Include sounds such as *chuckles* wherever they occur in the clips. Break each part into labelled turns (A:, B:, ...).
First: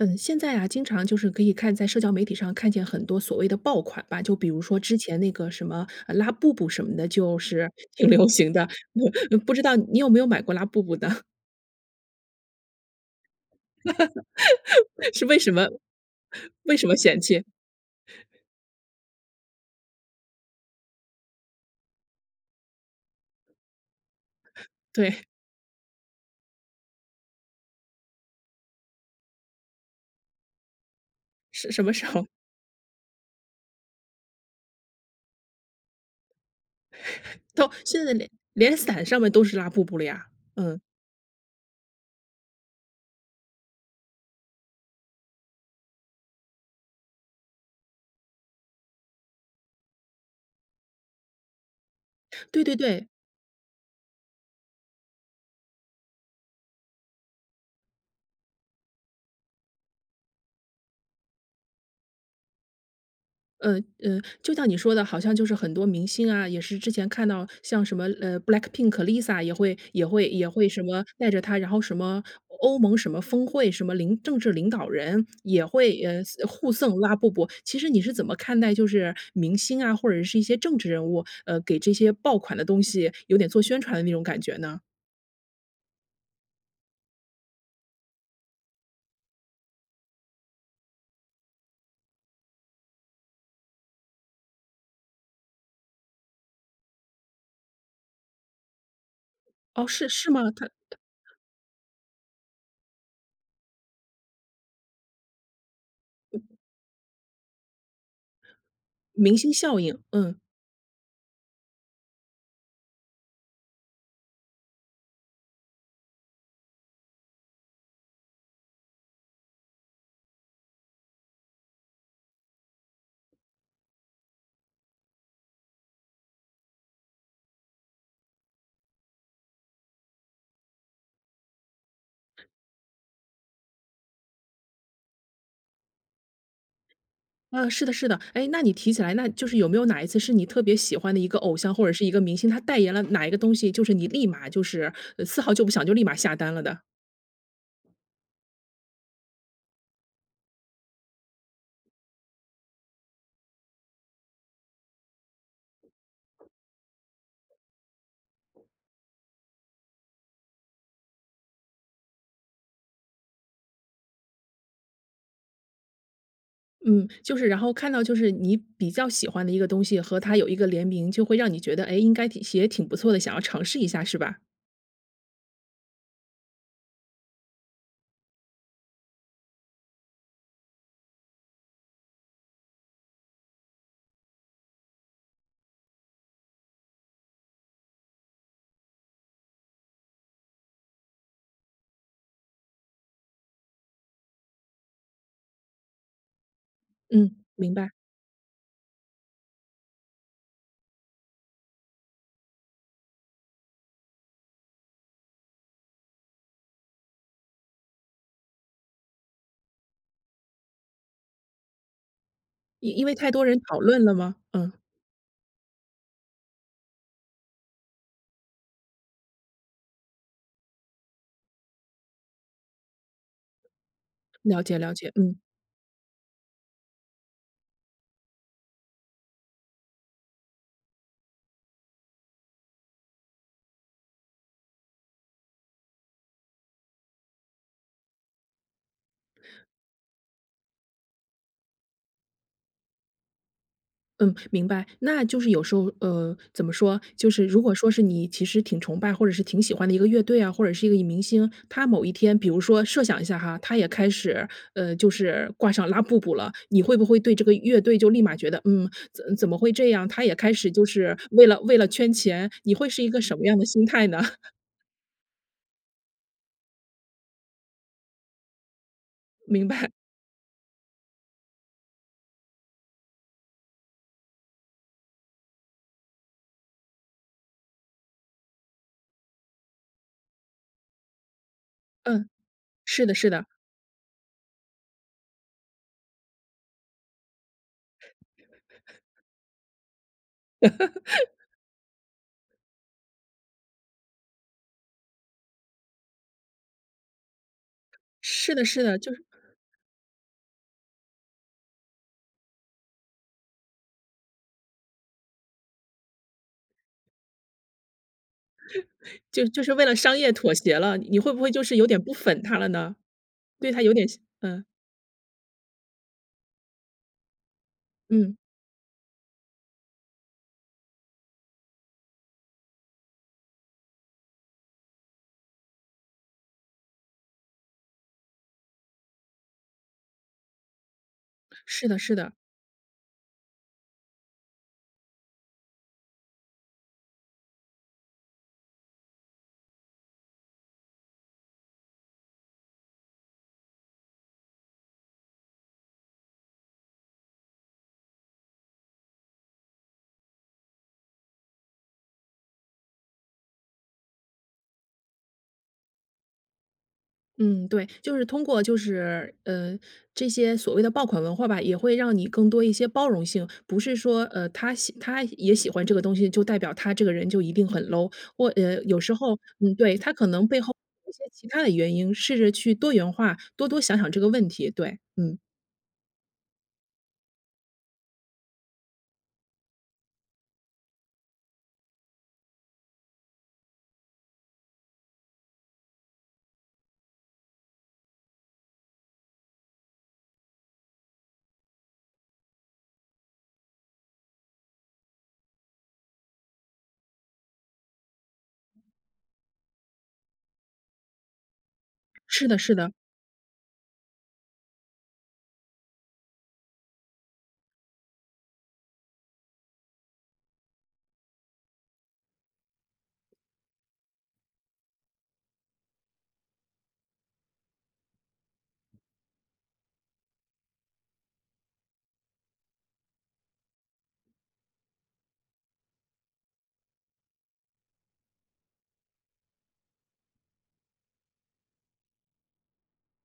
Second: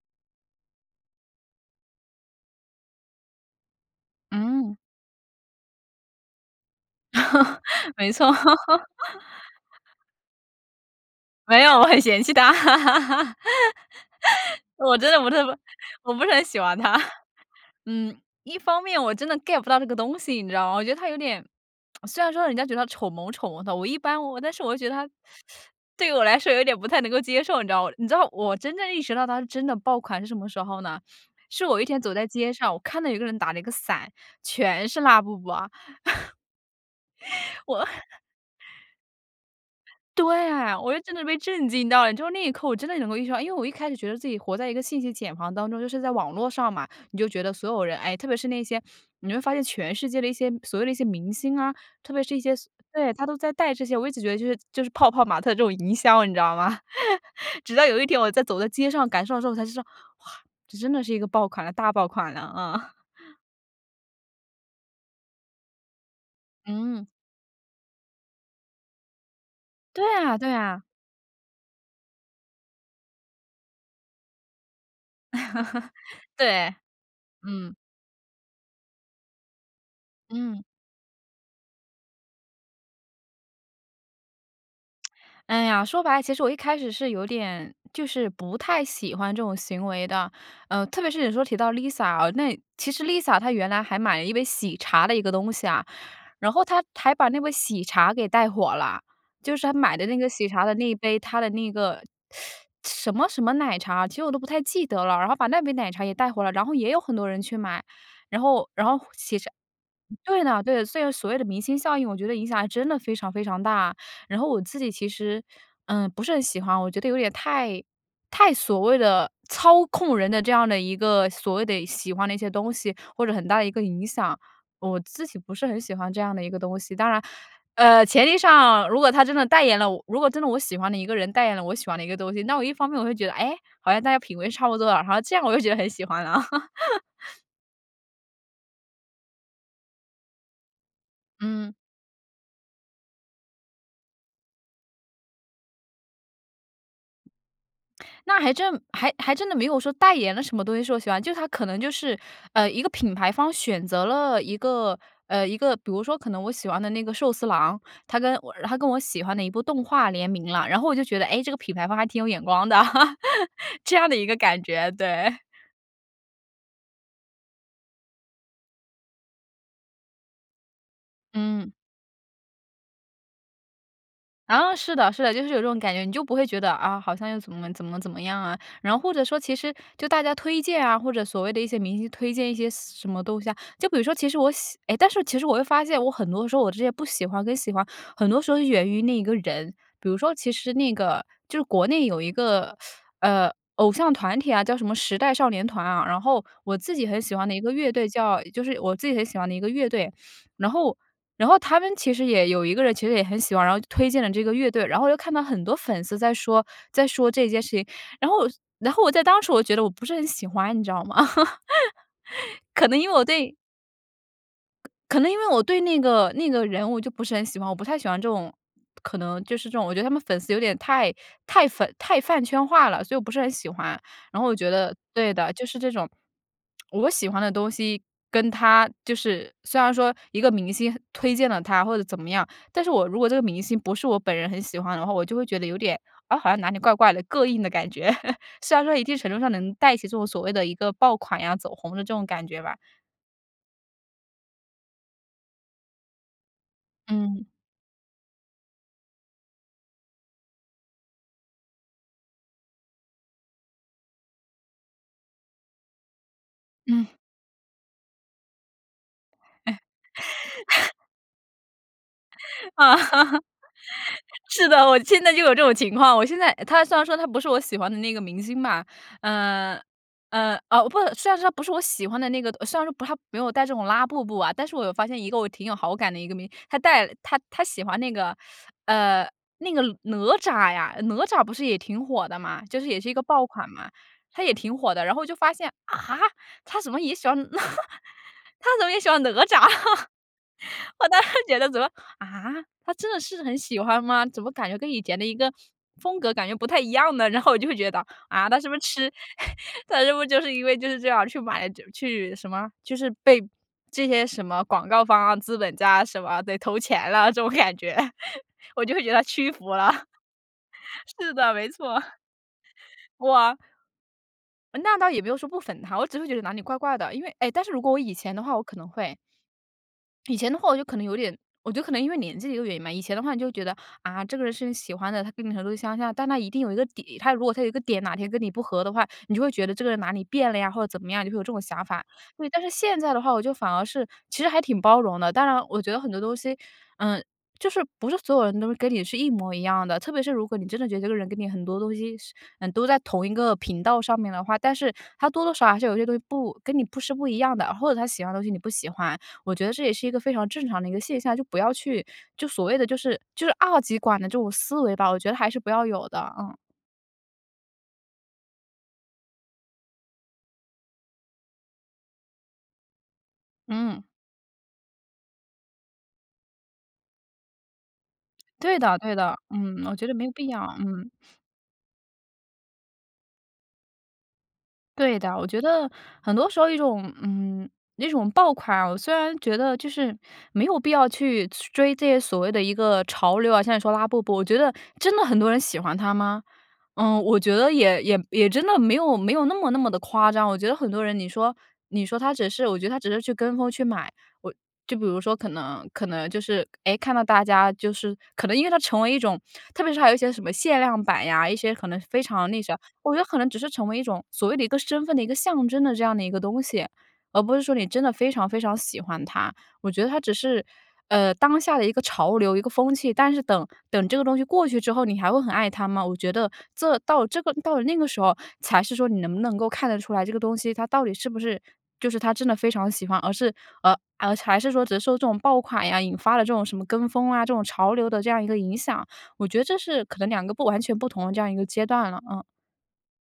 A: 嗯，现在啊经常就是可以看在社交媒体上看见很多所谓的爆款吧。就比如
B: 嗯。
A: 说之前那个什么，呃，拉布布什么的，就是
B: *laughs*
A: 挺
B: 没
A: 流
B: 错。
A: 行
B: *laughs*
A: 的，*chuckles* 不知道你有没有买过拉布布呢？
B: 没有，我很嫌弃它。*laughs* 我真
A: *laughs*
B: 的
A: 是
B: 不
A: 为
B: 特
A: 什
B: 别
A: 么？
B: 我不是很喜
A: 为
B: 欢
A: 什么
B: 它。
A: 嫌弃？
B: 嗯，一方面我真的 get 不到这个东西，你知道吗？我觉得它有点，*smacks lips* 虽然说人家觉得它丑萌丑萌的，我一般我但是
A: *chuckles*
B: 我又觉得它
A: 对。
B: *sucks teeth* 对于我来说有点不太能够接受，你知道哇。你知道我真正意识到它是真的爆款是什么时候呢？是
A: 是
B: 我
A: 什
B: 一
A: 么
B: 天
A: 时
B: 走在
A: 候？
B: 街上，我看到有一个人打那个伞，全是拉布布啊。
A: *chuckles*
B: *laughs*
A: 都
B: 我
A: 现在连连伞上面都是拉布布了呀，
B: 对啊，
A: 嗯。
B: 我就真的被震惊到了。你知道那一刻我真的能够意识到，因为我一开始觉得自己活在一个信息茧房当中。就是在网络上嘛，你就觉得所有人，哎，特别是那些，你会发现全世界的一些所谓的一些明星啊，特别是一些
A: 对对对。
B: 对，他都在带这些。我一直觉得就是就是泡泡玛特这种营销，你知道吗？*chuckles* 直到有一天我在走在街上感受到的时候，我才知道，哇，这真的是一个爆款了，大爆款了，啊。*chuckles*
A: 嗯嗯，就像你说的，好像就是很多明星啊，也是之
B: 嗯。
A: 前看到像什么呃，BLACKPINK、Lisa 也会
B: 对
A: 也会
B: 啊
A: 也
B: 对
A: 会什
B: 啊。
A: 么带着它，然后什么欧盟什么峰会，什么领政治领导人也会，呃，
B: *laughs*
A: 送互
B: 对，
A: 送拉布布。
B: 嗯。
A: 其实你是怎么看待就是明星啊，或者是一些
B: 嗯。
A: 政治人物，呃，给这些爆款的东西有点做宣传的那种感觉呢？
B: *smacks lips* 哎呀，说白了，其实我一开始是有点就是不太喜欢这种行为的。呃，特别是有时候提到 Lisa，哦，那其实 Lisa 她原来还买了一杯喜茶的一个东西啊，然后她还把那杯喜茶给带火了。就是她
A: 哦，
B: 买的
A: 是
B: 那个
A: 是
B: 喜
A: 吗？
B: 茶
A: 它
B: 的那一
A: 它
B: 杯，她的那个，*sucks teeth* 什么什么奶茶其实我都不太记得了，然后把那杯奶茶也带火了，然后也有很多人去买。然后然后
A: 明
B: 喜茶
A: 星效应，嗯。
B: 对的，对。虽然所谓的明星效应，我觉得影响还真的非常非常大。然后我自己其实，嗯，不是很喜欢，我觉得有点太太所谓的操控人的这样的一个所谓的喜欢的一些东西，或者很大的一个影响。我自己不是很喜欢这样的一个东西。当然，呃，前提上如果他真的代言了我如果真的我喜欢的一个人代言了我喜欢的一个东西，那我一方面我会觉得，哎，好像大家品味差不多了，然后这样我就觉得很喜欢了。*laughs*
A: 呃，是的是的。哎，那你提起来，那就是有没有哪一次是你特别喜欢的一个偶
B: 嗯。
A: 像或者是一个明星，他代言了哪一个东西，就是你立马就是丝毫就不想，就立马下单了的？
B: 那还真还还真的没有说代言了什么东西是我喜欢，就是它可能就是，呃，一个品牌方选择了一个，呃，一个，比如说可能我喜欢的那个寿司郎，它跟我然后它跟我喜欢的一部动画联名了，然后我就觉得哎这个品牌方还挺有眼光的，*laughs* 这样的一个感觉，对。
A: 嗯，就是然后看到就是你比较喜欢的一个东西，和它有一个联名，就会让你
B: 嗯。
A: 觉得：“哎，应该挺也挺不错的。”想要尝试一下是吧？
B: 啊，是的，是的，就是有这种感觉，你就不会觉得：“啊，好像又怎么怎么怎么样啊。”然后或者说其实就大家推荐啊，或者所谓的一些明星推荐一些什什么东西啊，就比如说其实我喜诶，但是其实我又发现我很多时候我这些不喜欢跟喜欢，很多时候是源于那一个人。比如说其实那个就是国内有一个，*sucks teeth* 呃，偶像团体啊，叫什么“时代少年团”啊，然后我自己很喜
A: 嗯，
B: 欢的一个
A: 明白。
B: 乐队叫，就是我自己很喜欢的一个乐队，然后然后他们其实也有一个人其实也很喜欢，然后就推荐了这个乐队，然后又看到很多粉丝在说在说这件事情，然后然后我在当时我就觉得我不是很喜欢，你知道吗？*laughs* 可能
A: 因因
B: 因为
A: 为
B: 我
A: 太多
B: 对
A: 人讨论了吗？嗯。
B: 可能因为我对那个那个人物就不是很喜欢，我不太喜欢这种可能就是这种我觉得他们粉丝有点太太粉太饭圈化了，所以我不是很喜欢。然后我就
A: 了
B: 觉
A: 解，
B: 得
A: 了解，
B: 对
A: 嗯。
B: 的，就是这种，*smacks lips* 我喜欢的东西跟他就是虽然说一个明星推荐了他或者怎么样，但是我如果这个明星不是我本人很喜欢的话，我就会觉得有点，啊，好像哪里怪怪的，膈应的感觉。*laughs* 虽然说一定程度上能带起这种所谓的一个爆款呀、走红的这种感觉吧。
A: 嗯，明白。那就是有时候呃，怎么说，就是
B: 嗯。
A: 如果说是你其实挺崇拜或者是挺喜欢的一个乐队啊，或者是一个明星，他某一天比如说设想一下哈，他也开始，呃，就是挂上拉布布了，你
B: 嗯。
A: 会不
B: *chuckles*
A: 会对这个乐队就立马觉得，嗯，怎怎么会这样？他也开始就
B: *laughs*
A: 是为了为了圈钱。你会是一个什
B: *laughs*
A: 么样的心态呢？*laughs*
B: 是的，我现在就有这种情况。我现在他虽然说他不是我喜欢的那个明星嘛，
A: 明
B: 呃，
A: 白。
B: 呃，啊，不虽然说他不是我喜欢的那个，虽然说不，他没有戴这种拉布布啊。但是我又发现一个我挺有好感的一个明星，他戴了他他喜欢那个呃，那个哪吒呀，哪吒不是也挺火
A: 嗯，
B: 的嘛，就是也
A: 是
B: 是一
A: 的
B: 个
A: 是的。
B: 爆款嘛，它也挺火的。然后我就发现，啊？他怎么也喜欢？*laughs* 他怎么
A: *laughs*
B: 也喜欢哪吒？我当时
A: *laughs*
B: 觉得怎么，啊？他真的是很喜欢吗？怎么感觉跟以前的一个风格感觉不太一样呢？然后我就会觉得，啊？
A: 是
B: 他
A: 的
B: 是不是
A: 是的，
B: 痴
A: 就是
B: *laughs* 他是不是就是因为就是这样去买去什么，就是被这些什么广告方啊、资本家什么得投钱了，这种感觉。我就会觉得
A: *chuckles*
B: 他
A: 就
B: 屈
A: 就
B: 服
A: 是为
B: 了，
A: 了商业妥协了，你会
B: 是
A: 不会
B: 的，
A: 就
B: 没
A: 是有
B: 错，
A: 点不粉他了呢？
B: 哇
A: 对他有点失嗯。
B: 那倒也没有说不粉他，我只是会觉得哪里怪怪的。因为哎，但是如果我以前
A: 嗯。
B: 的话我可能会。以前的话我就可能有点我觉得可能因为年纪的一个原因吧，以前的话你就会觉得，啊，这个人是你喜欢的，他跟你程度相像，但他一定有一个点，他如果他有一个点哪天跟你不合的话，你就会觉得这个人哪里变了呀，或者怎么样，你就会有这种想
A: 是的
B: 法。
A: 是的。
B: 对，但是现在的话我就反而是其实还挺包容的。当然我觉得很多东西嗯，就是不是所有人都跟你是一模一样的，特别是如果你真的觉得这个人跟你很多东西是都在同一个频道上面的话，但是他多多少少还是有些东西不跟你不是不一样的，或者他喜欢的东西你不喜欢。我觉得这也是一个非常正常的一个现象。就不要去就所谓的就是就是二极管的这种思维吧，我觉得还是不要有的，嗯。
A: 嗯，对，就是通过就是呃，这些所谓的爆款文化吧，也会让你更多一些包容性，不是
B: 嗯。
A: 说，呃，他喜他也喜欢这个东西，就代表他这个人就一定很 low。我
B: 对
A: 呃，有
B: 的
A: 时
B: 对的，
A: 候嗯，
B: 嗯，我
A: 对，
B: 觉
A: 它
B: 得
A: 可
B: 没
A: 能
B: 必
A: 背后
B: 要，嗯。
A: 有一些其他的原因，试着去多元化，多多想想这个问题，对，
B: 对
A: 嗯。
B: 的，我觉得很多时候一种嗯，那种爆款啊，我虽然觉得就是没有必要去去追这些所谓的一个潮流啊，像你说拉布布，我觉得真的很多人喜欢它吗？嗯，我觉得也也也真的没有没有那么那么地夸张，我觉得很多人你说你说他只是我觉得他只是去跟风去买。我就比如说可能可能就是，诶，看到大家就是可能因为它成为一种特别是还有一些什么限量版呀，一些可能非
A: 是
B: 常
A: 的
B: 那啥，
A: 是的。
B: 我觉得可能只是成为一种所谓的一个身份的一个象征的这样的一个东西，而不是说你真的非常非常喜欢它。我觉得它只是呃，当下的一个潮流，一个风气，但是等等这个东西过去之后，你还会很爱它吗？我觉得这到这个到了那个时候才是说你能不能够看得出来这个东西它到底是不是就是他真的非常喜欢，而是呃，还是说只是受这种爆款呀，引发了这种什么跟风啊，这种潮流的这样一个影响，我觉得这是可能两个不完全不同的这样一个阶段了，嗯。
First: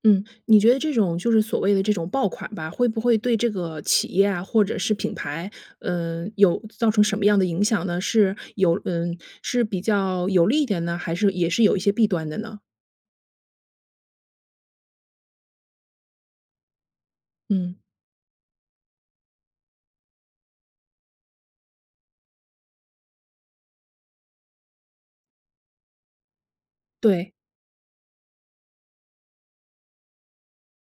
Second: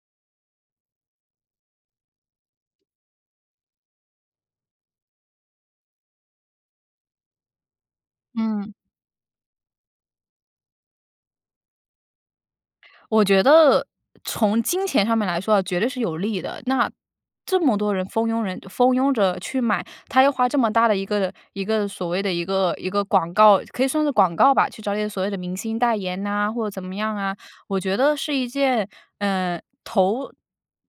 A: 嗯。你觉得这种就是所谓的这种爆款吧，会不会对这个企业啊或者是品牌，呃，有造成什么样的影响呢？是
B: 嗯。
A: 有嗯，是比较有利一点呢？还是也是有一些弊端的呢？
B: 我觉得，从金钱上面来说啊，绝对是有利的。那这
A: 嗯。
B: 么多人蜂拥人蜂拥着去买，它要花这么大的一个一个所谓的一个一个广告可以算是广告吧，去找一点所谓的明星代言呐，或怎么样
A: 对。
B: 啊。我觉得是一件，呃，投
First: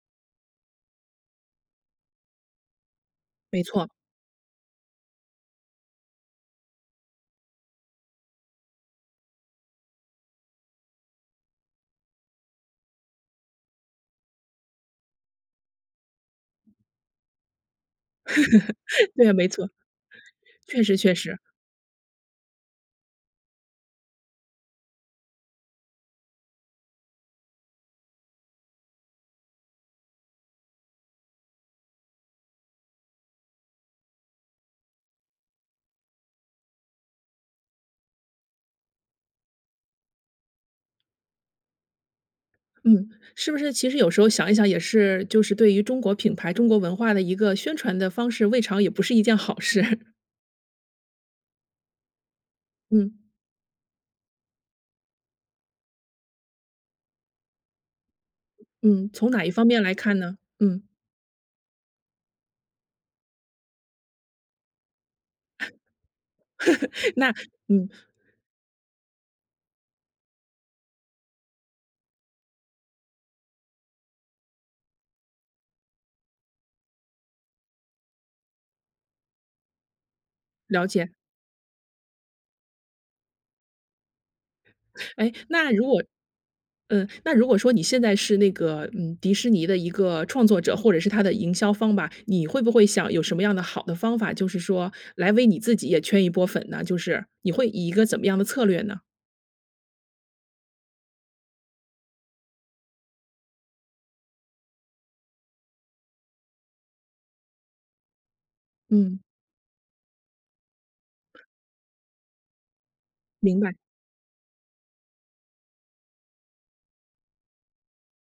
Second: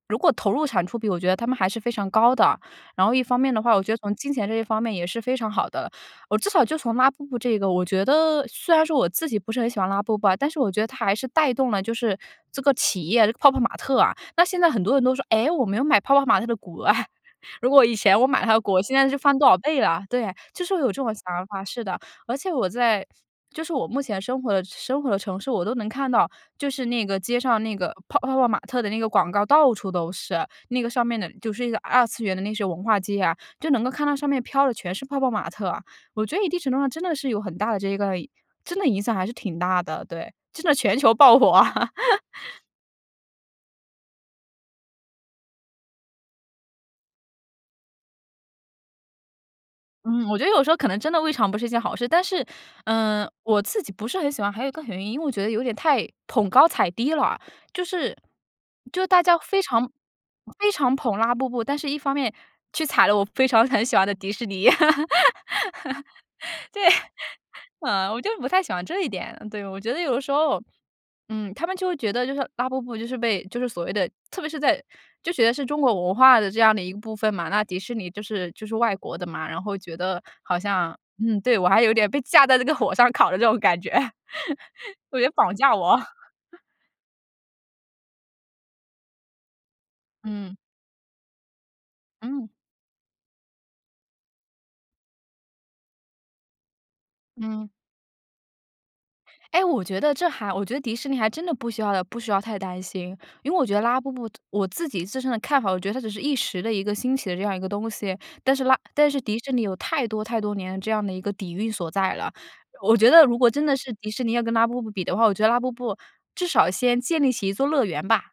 B: 如果投入产出比，我觉得它们还是非常高的。然后一方面的
A: 没
B: 话，我
A: 错。
B: 觉得从金钱这一方面也是非常好的。哦，至少就从拉布布这个，我觉得虽然说我自己不是很喜欢拉布布啊，但是我觉得它还是带动了就是这个企业这个泡泡玛特啊。那现在很多人都说，诶，我没有买泡泡玛特的股啊。*laughs* 如果以前我买它的股，现在
A: *laughs*
B: 是
A: 对啊，
B: 翻
A: 没
B: 多少
A: 错。
B: 倍了？对，就是会
A: 确
B: 有
A: 实，
B: 这种
A: 确
B: 想
A: 实。
B: 法，是的。而且我在就是我目前生活的生活的城市，我都能看到，就是那个街上那个泡泡泡玛特的那个广告，到处都是。那个上面的就是一个二次元的那些文化街啊，就能够看到上面飘的全是泡泡玛特。我觉得一定程度上真的是有很大的这个真的影响还是挺大的。对，真的全球爆火啊。*laughs*
A: 嗯，是不是其实有时候想一想也是就是对于中国品牌、中国文化的一个宣传的方式，未尝也不是一件好事。
B: 嗯，我觉得有时候可能真的未尝不是一件好事，但是，
A: 嗯。
B: 呃，我自己不是很喜欢，还有一个原因，因为我觉得有点太捧高踩低了。就是就
A: 嗯。
B: 大
A: 从
B: 家
A: 哪一
B: 非
A: 方面
B: 常
A: 来看呢？
B: 非
A: 嗯。
B: 常捧拉布布，但是一方面去踩了我非常很喜欢的迪士尼。*laughs* 对，
A: *laughs* 那
B: *laughs*
A: 嗯。
B: 嗯，我就不太喜欢这一点，对，我觉得有的时候，嗯，他们就会觉得就是拉布布就是被就是所谓的特别是在就觉得是中国文化的这样的一个部分嘛，那迪士尼就是就是外国的嘛，然后觉得好
A: 了
B: 像
A: 解。
B: 嗯，对，我还有点被架在这个火上烤的这种感觉。*laughs* 我觉得
A: 诶？
B: 绑
A: 那
B: 架
A: 如
B: 我。
A: 果
B: *laughs*
A: 嗯，那如果说你现在是那个，嗯，迪士尼的一个创
B: 嗯。
A: 作者，或者是它的营销方吧，你
B: 嗯。
A: 会不会想有什么样的好的方法，就是说来为你自己也圈一波粉呢？就是你会
B: 嗯。
A: 以一个怎么样的策略呢？
B: 哎，我觉得这还我觉得迪士尼还真的不需要不需要太担心。因为我觉得拉布布我自己自身的看法，我觉得它只是一时的一个兴起的这样一个东西。但是拉但
A: 嗯。
B: 是迪士尼有太多太多年这样的一个底蕴所在了。我觉得如果
A: 明
B: 真
A: 白。
B: 的是迪士尼要跟拉布布比的话，我觉得拉布布至少先建立起一座乐园吧。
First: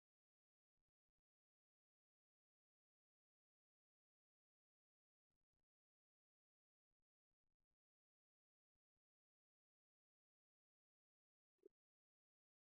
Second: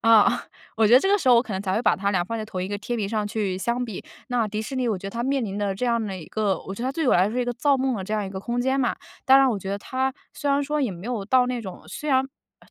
B: 啊，*chuckles* 我觉得这个时候我可能才会把它俩放在同一个天平上去相比。那迪士尼我觉得它面临的这样的一个我觉得它对我来说是一个造梦的这样一个空间嘛。当然我觉得它虽然说也没有到那种虽然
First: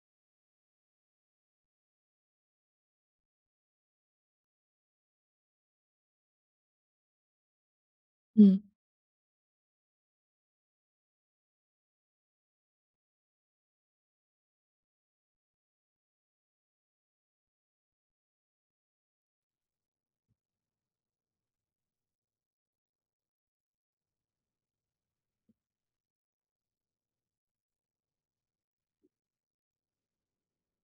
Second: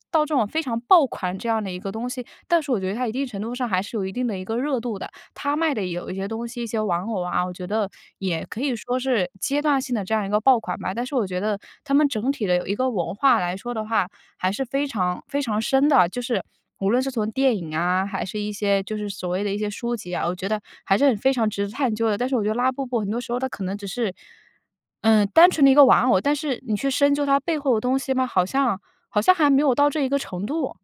B: 到这种非常爆款这样的一个东西，但是我觉得它一定程度上还是有一定的一个热度的。它卖的有一些东西，一些玩偶啊，我觉得也
A: 嗯。
B: 可以说是阶段性的这样一个爆款吧。但是我觉得它们整体的有一个文化来说的话，还是非常非常深的。就是无论是从电影啊，还是一些就是所谓的一些书籍啊，我觉得还是很非常值得探究的。但是我觉得拉布布很多时候它可能只是，嗯，单纯的一个玩偶，但是你去深究它背后的东西吗，好像好像还没有到这一个程度，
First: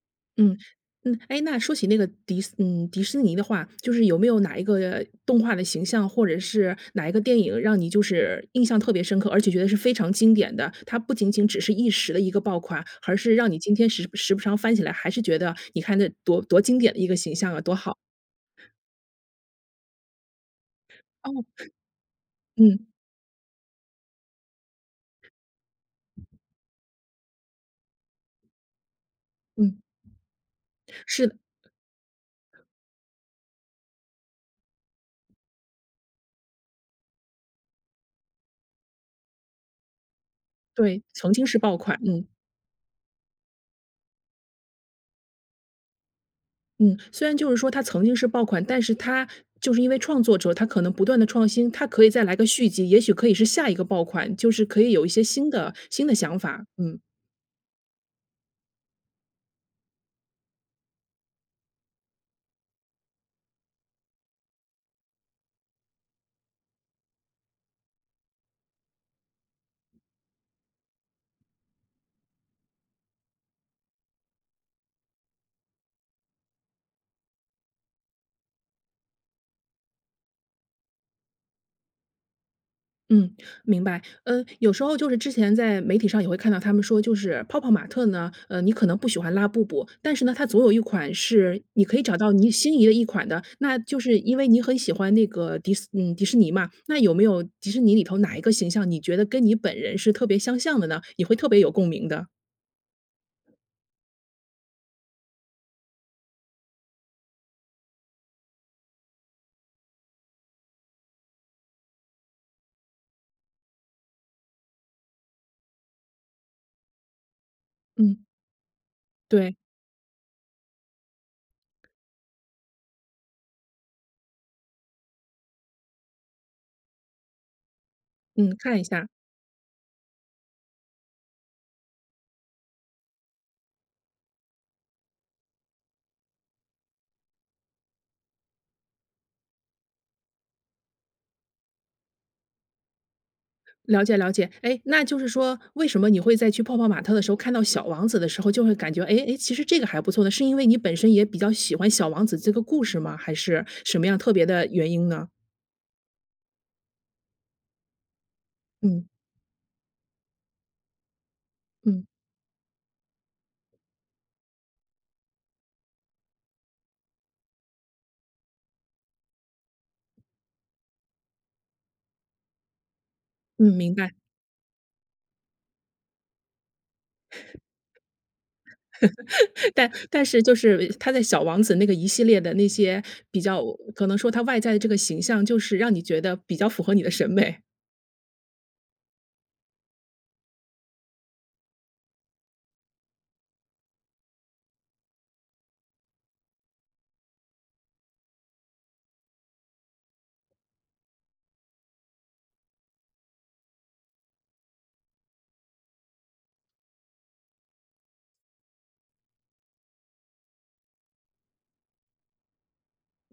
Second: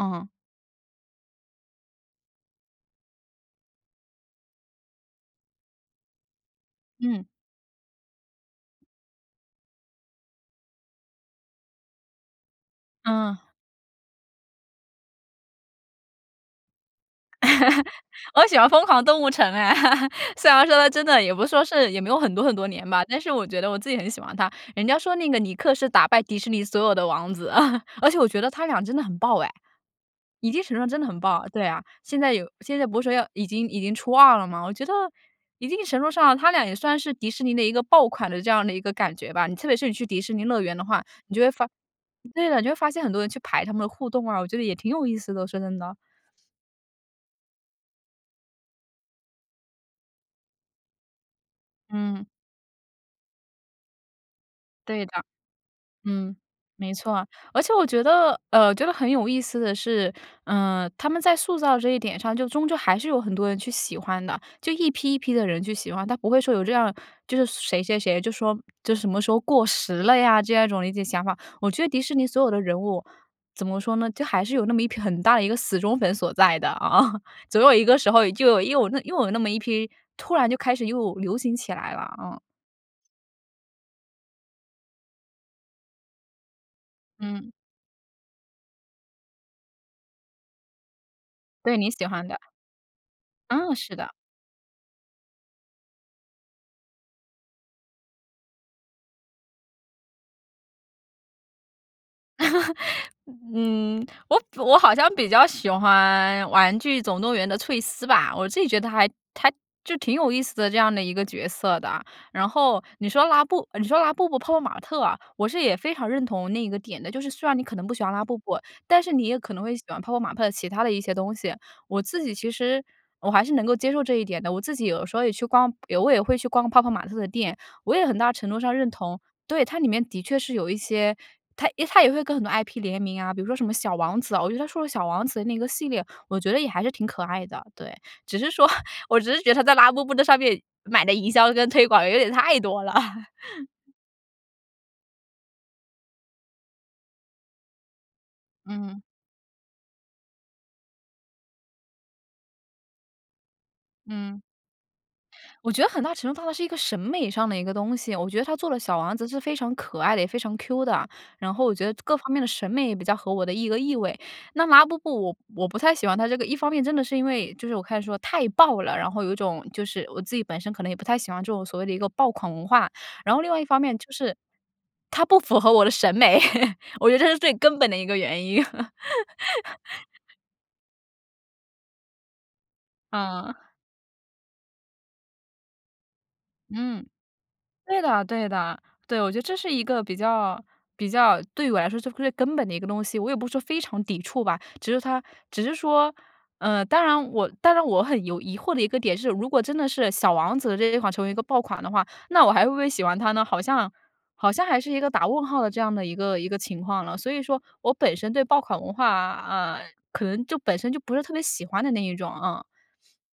B: 嗯。
A: 嗯，嗯。哎，那说起那个迪斯嗯，迪士尼的话，就是有没有哪一个，呃，动画的形象，或者是哪一个
B: 嗯。
A: 电影让你就是印象特别深刻，而且觉得是非常经典的。它不仅仅只是一时的一个爆款，而是
B: 嗯。
A: 让你今天时时不常翻起来，还是觉得你看这多多经典的一个形象啊，多好。
B: *laughs* 我喜欢疯狂动物城哎。*laughs* 虽然说它真的
A: 哦。
B: 也不是说是也没有很多很多
A: 嗯。
B: 年吧，但是我觉得我自己很喜欢它。人家说那个尼克是打败迪士尼所有的王子，*laughs* 而且我觉得他俩真的很爆哎，
A: 嗯。
B: 一定程度上真的很
A: 是的。
B: 爆，对啊，现在有现在不是说要已经已经出2了吗？我觉得一定程度上，他俩也算是迪士尼的一个爆款的这样的一个感觉吧。你特别是你去迪士尼乐园的
A: 对，
B: 话，
A: 曾
B: 你就
A: 经
B: 会
A: 是
B: 发
A: 爆款，嗯。
B: 对的，哎，你就会发现很多人去排他们的互动啊。我觉得也挺有意思的，我说真的。
A: 嗯，虽然就是说它曾经是爆款，但是它就是因为创作者他可能不断地创新，他可以再
B: 嗯。
A: 来个续集，也许可以是下一个爆款，就是可以
B: 对
A: 有一
B: 的。
A: 些新的新的
B: 嗯，
A: 想法，
B: 没
A: 嗯。
B: 错。而且我觉得呃，觉得很有意思的是，呃，他们在塑造这一点上就终究还是有很多人去喜欢的，就一批一批的人去喜欢，它不会说有这样就是谁谁谁就说这什么时候过时了呀，这样一种理解想法。我觉得迪士尼所有的人物怎么说呢？就还是有那么一批很大的一个死忠粉所在的啊，总有一个时候就有又有又有那么一批，突然就开始又流行起来了，嗯。
A: 嗯，明白。嗯，有时候就是之前在媒体上也会看到他们说就是
B: 嗯。
A: 泡泡玛特呢，呃，你可能不喜欢拉布布，但是呢，它总有一款是
B: 对，
A: 你
B: 你
A: 可以
B: 喜
A: 找
B: 欢
A: 到
B: 的。
A: 你心仪的一款的。
B: 哦，
A: 那
B: 是
A: 就
B: 的。
A: 是因为你很喜欢那个迪斯嗯，迪士尼嘛，那有没有迪士尼里头哪一个形象，你觉得跟你本人是特别相像的呢？你会特别有共鸣的？
B: *laughs* 嗯，我我好像比较喜欢玩具总动员的翠丝吧，我自己觉得还还就挺有意思的这样的一个角色的。然后你说拉布你说拉布布、泡泡玛特啊，我是也非常认同那个点的，就是虽然你可能不喜欢
A: 嗯。
B: 拉布布，但是你也可
A: 对。
B: 能会喜欢泡泡玛特的其它的一些东西。我自己其实我还是能够接受这一点的。我自己有时候也去逛也会也会去逛泡泡玛特的店，我也很大程
A: 嗯，
B: 度上
A: 看一
B: 认
A: 下。
B: 同。对，它里面的确是有一些它它也会跟很多 IP 联名啊，比如说什么小王子啊，我觉得它出的小王子的那个系列，我觉得也还是挺可爱的，对，只是说我只是觉得它在拉布布的上面买的营销跟推广有点太多了。
A: 了解，了解。诶，那就是说为什么你会在去泡泡玛特的时候，看到小王子的时候就会感
B: 嗯。
A: 觉，哎，哎，其实这个还不错呢，是因为你本身也比较喜欢小王子这个故事吗？还是什么样特
B: 嗯。
A: 别的原因呢？
B: 我觉得很大程度上它是一个审美上的一个东西，我觉得它做了小
A: 嗯。
B: 王子是非常可爱的，也非常 Q 的。然后我觉得
A: 嗯。
B: 各方面的审美也比较合我的一个意味。那拉布布我我不太喜欢它这个一方面真的是因为就是我开始说太爆了，然后有一种就是我自己本身可能也不太喜欢这种所谓的一个爆款文化，然后另外一
A: 嗯，
B: 方
A: 明
B: 面就
A: 白。
B: 是它不符合我的审美，我觉得这是最
A: *laughs*
B: 根本的一个原因。*laughs*
A: *laughs* 但但是就是它在小王子那个一系列的那些比较
B: 嗯。
A: 可能说它外在的这个形象就是让你觉得比较符合你
B: 嗯，
A: 的审美。
B: 对的，对的。对，我觉得这是一个比较比较对我来说是最根本的一个东西，我也不是说非常抵触吧，只是它只是说，呃，当然我当然我很有疑惑的一个点是如果真的是小王子这一款成为一个爆款的话，那我还会不会喜欢它呢？好像好像还是一个打问号的这样的一个一个情况了。所以说我本身对爆款文化呃，可能就本身就不是特别喜欢的那一种，嗯。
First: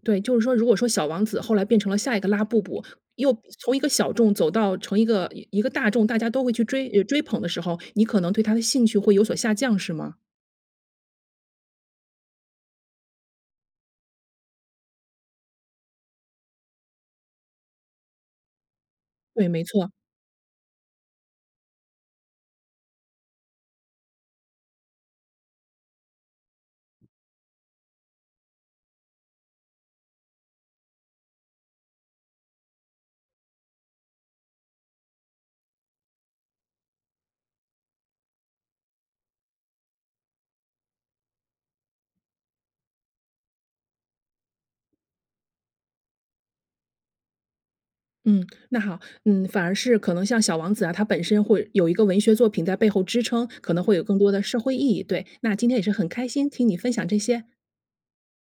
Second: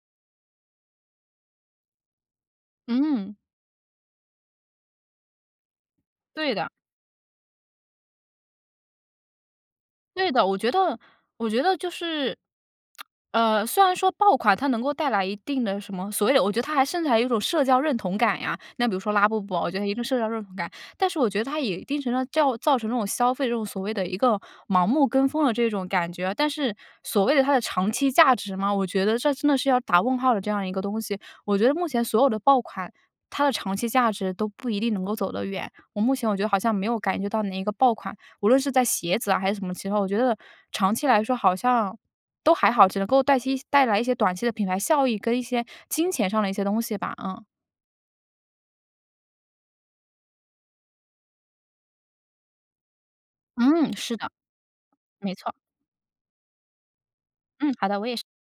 A: 对，就是说，如果说小王子后来变成了下一个拉布布，
B: 嗯。
A: 又从一个小众走到成一个一个大众，大家都会
B: 对
A: 去
B: 的。
A: 追呃追捧的时候，你可能对他的兴趣会有所下降是吗？
B: 对的，我觉得我觉得就是，*smacks lips* 呃，虽然说爆款它能够带来一定的什么所谓有我觉得它还甚至还有一种社交认同感呀，那比如说拉布
A: 对，
B: 布
A: 没
B: 我觉得
A: 错。
B: 一个社交认同感，但是我觉得它也一定程度上造造成这种消费这种所谓的一个盲目跟风的这种感觉。但是所谓的它的长期价值嘛，我觉得这真的是要打问号的这样一个东西。我觉得目前所有的爆款，它的长期价值都不一定能够走得远。我目前我觉得好像没有感觉到哪一个爆款，无论是在鞋子啊还是什么其它，我觉得长期来说好像都还好，只能够带些带来一些短期的品牌效益跟一些金钱上的一些东西吧，嗯。
A: 嗯，那好，嗯，反而是可能像小王子啊，他本身会有一个文学作品在背后支撑，可能
B: 嗯，
A: 会有
B: 是
A: 更
B: 的，
A: 多的社会意义。对，
B: 没错。
A: 那今天也是很开心听你分享这些。
B: 嗯，好的，我也是。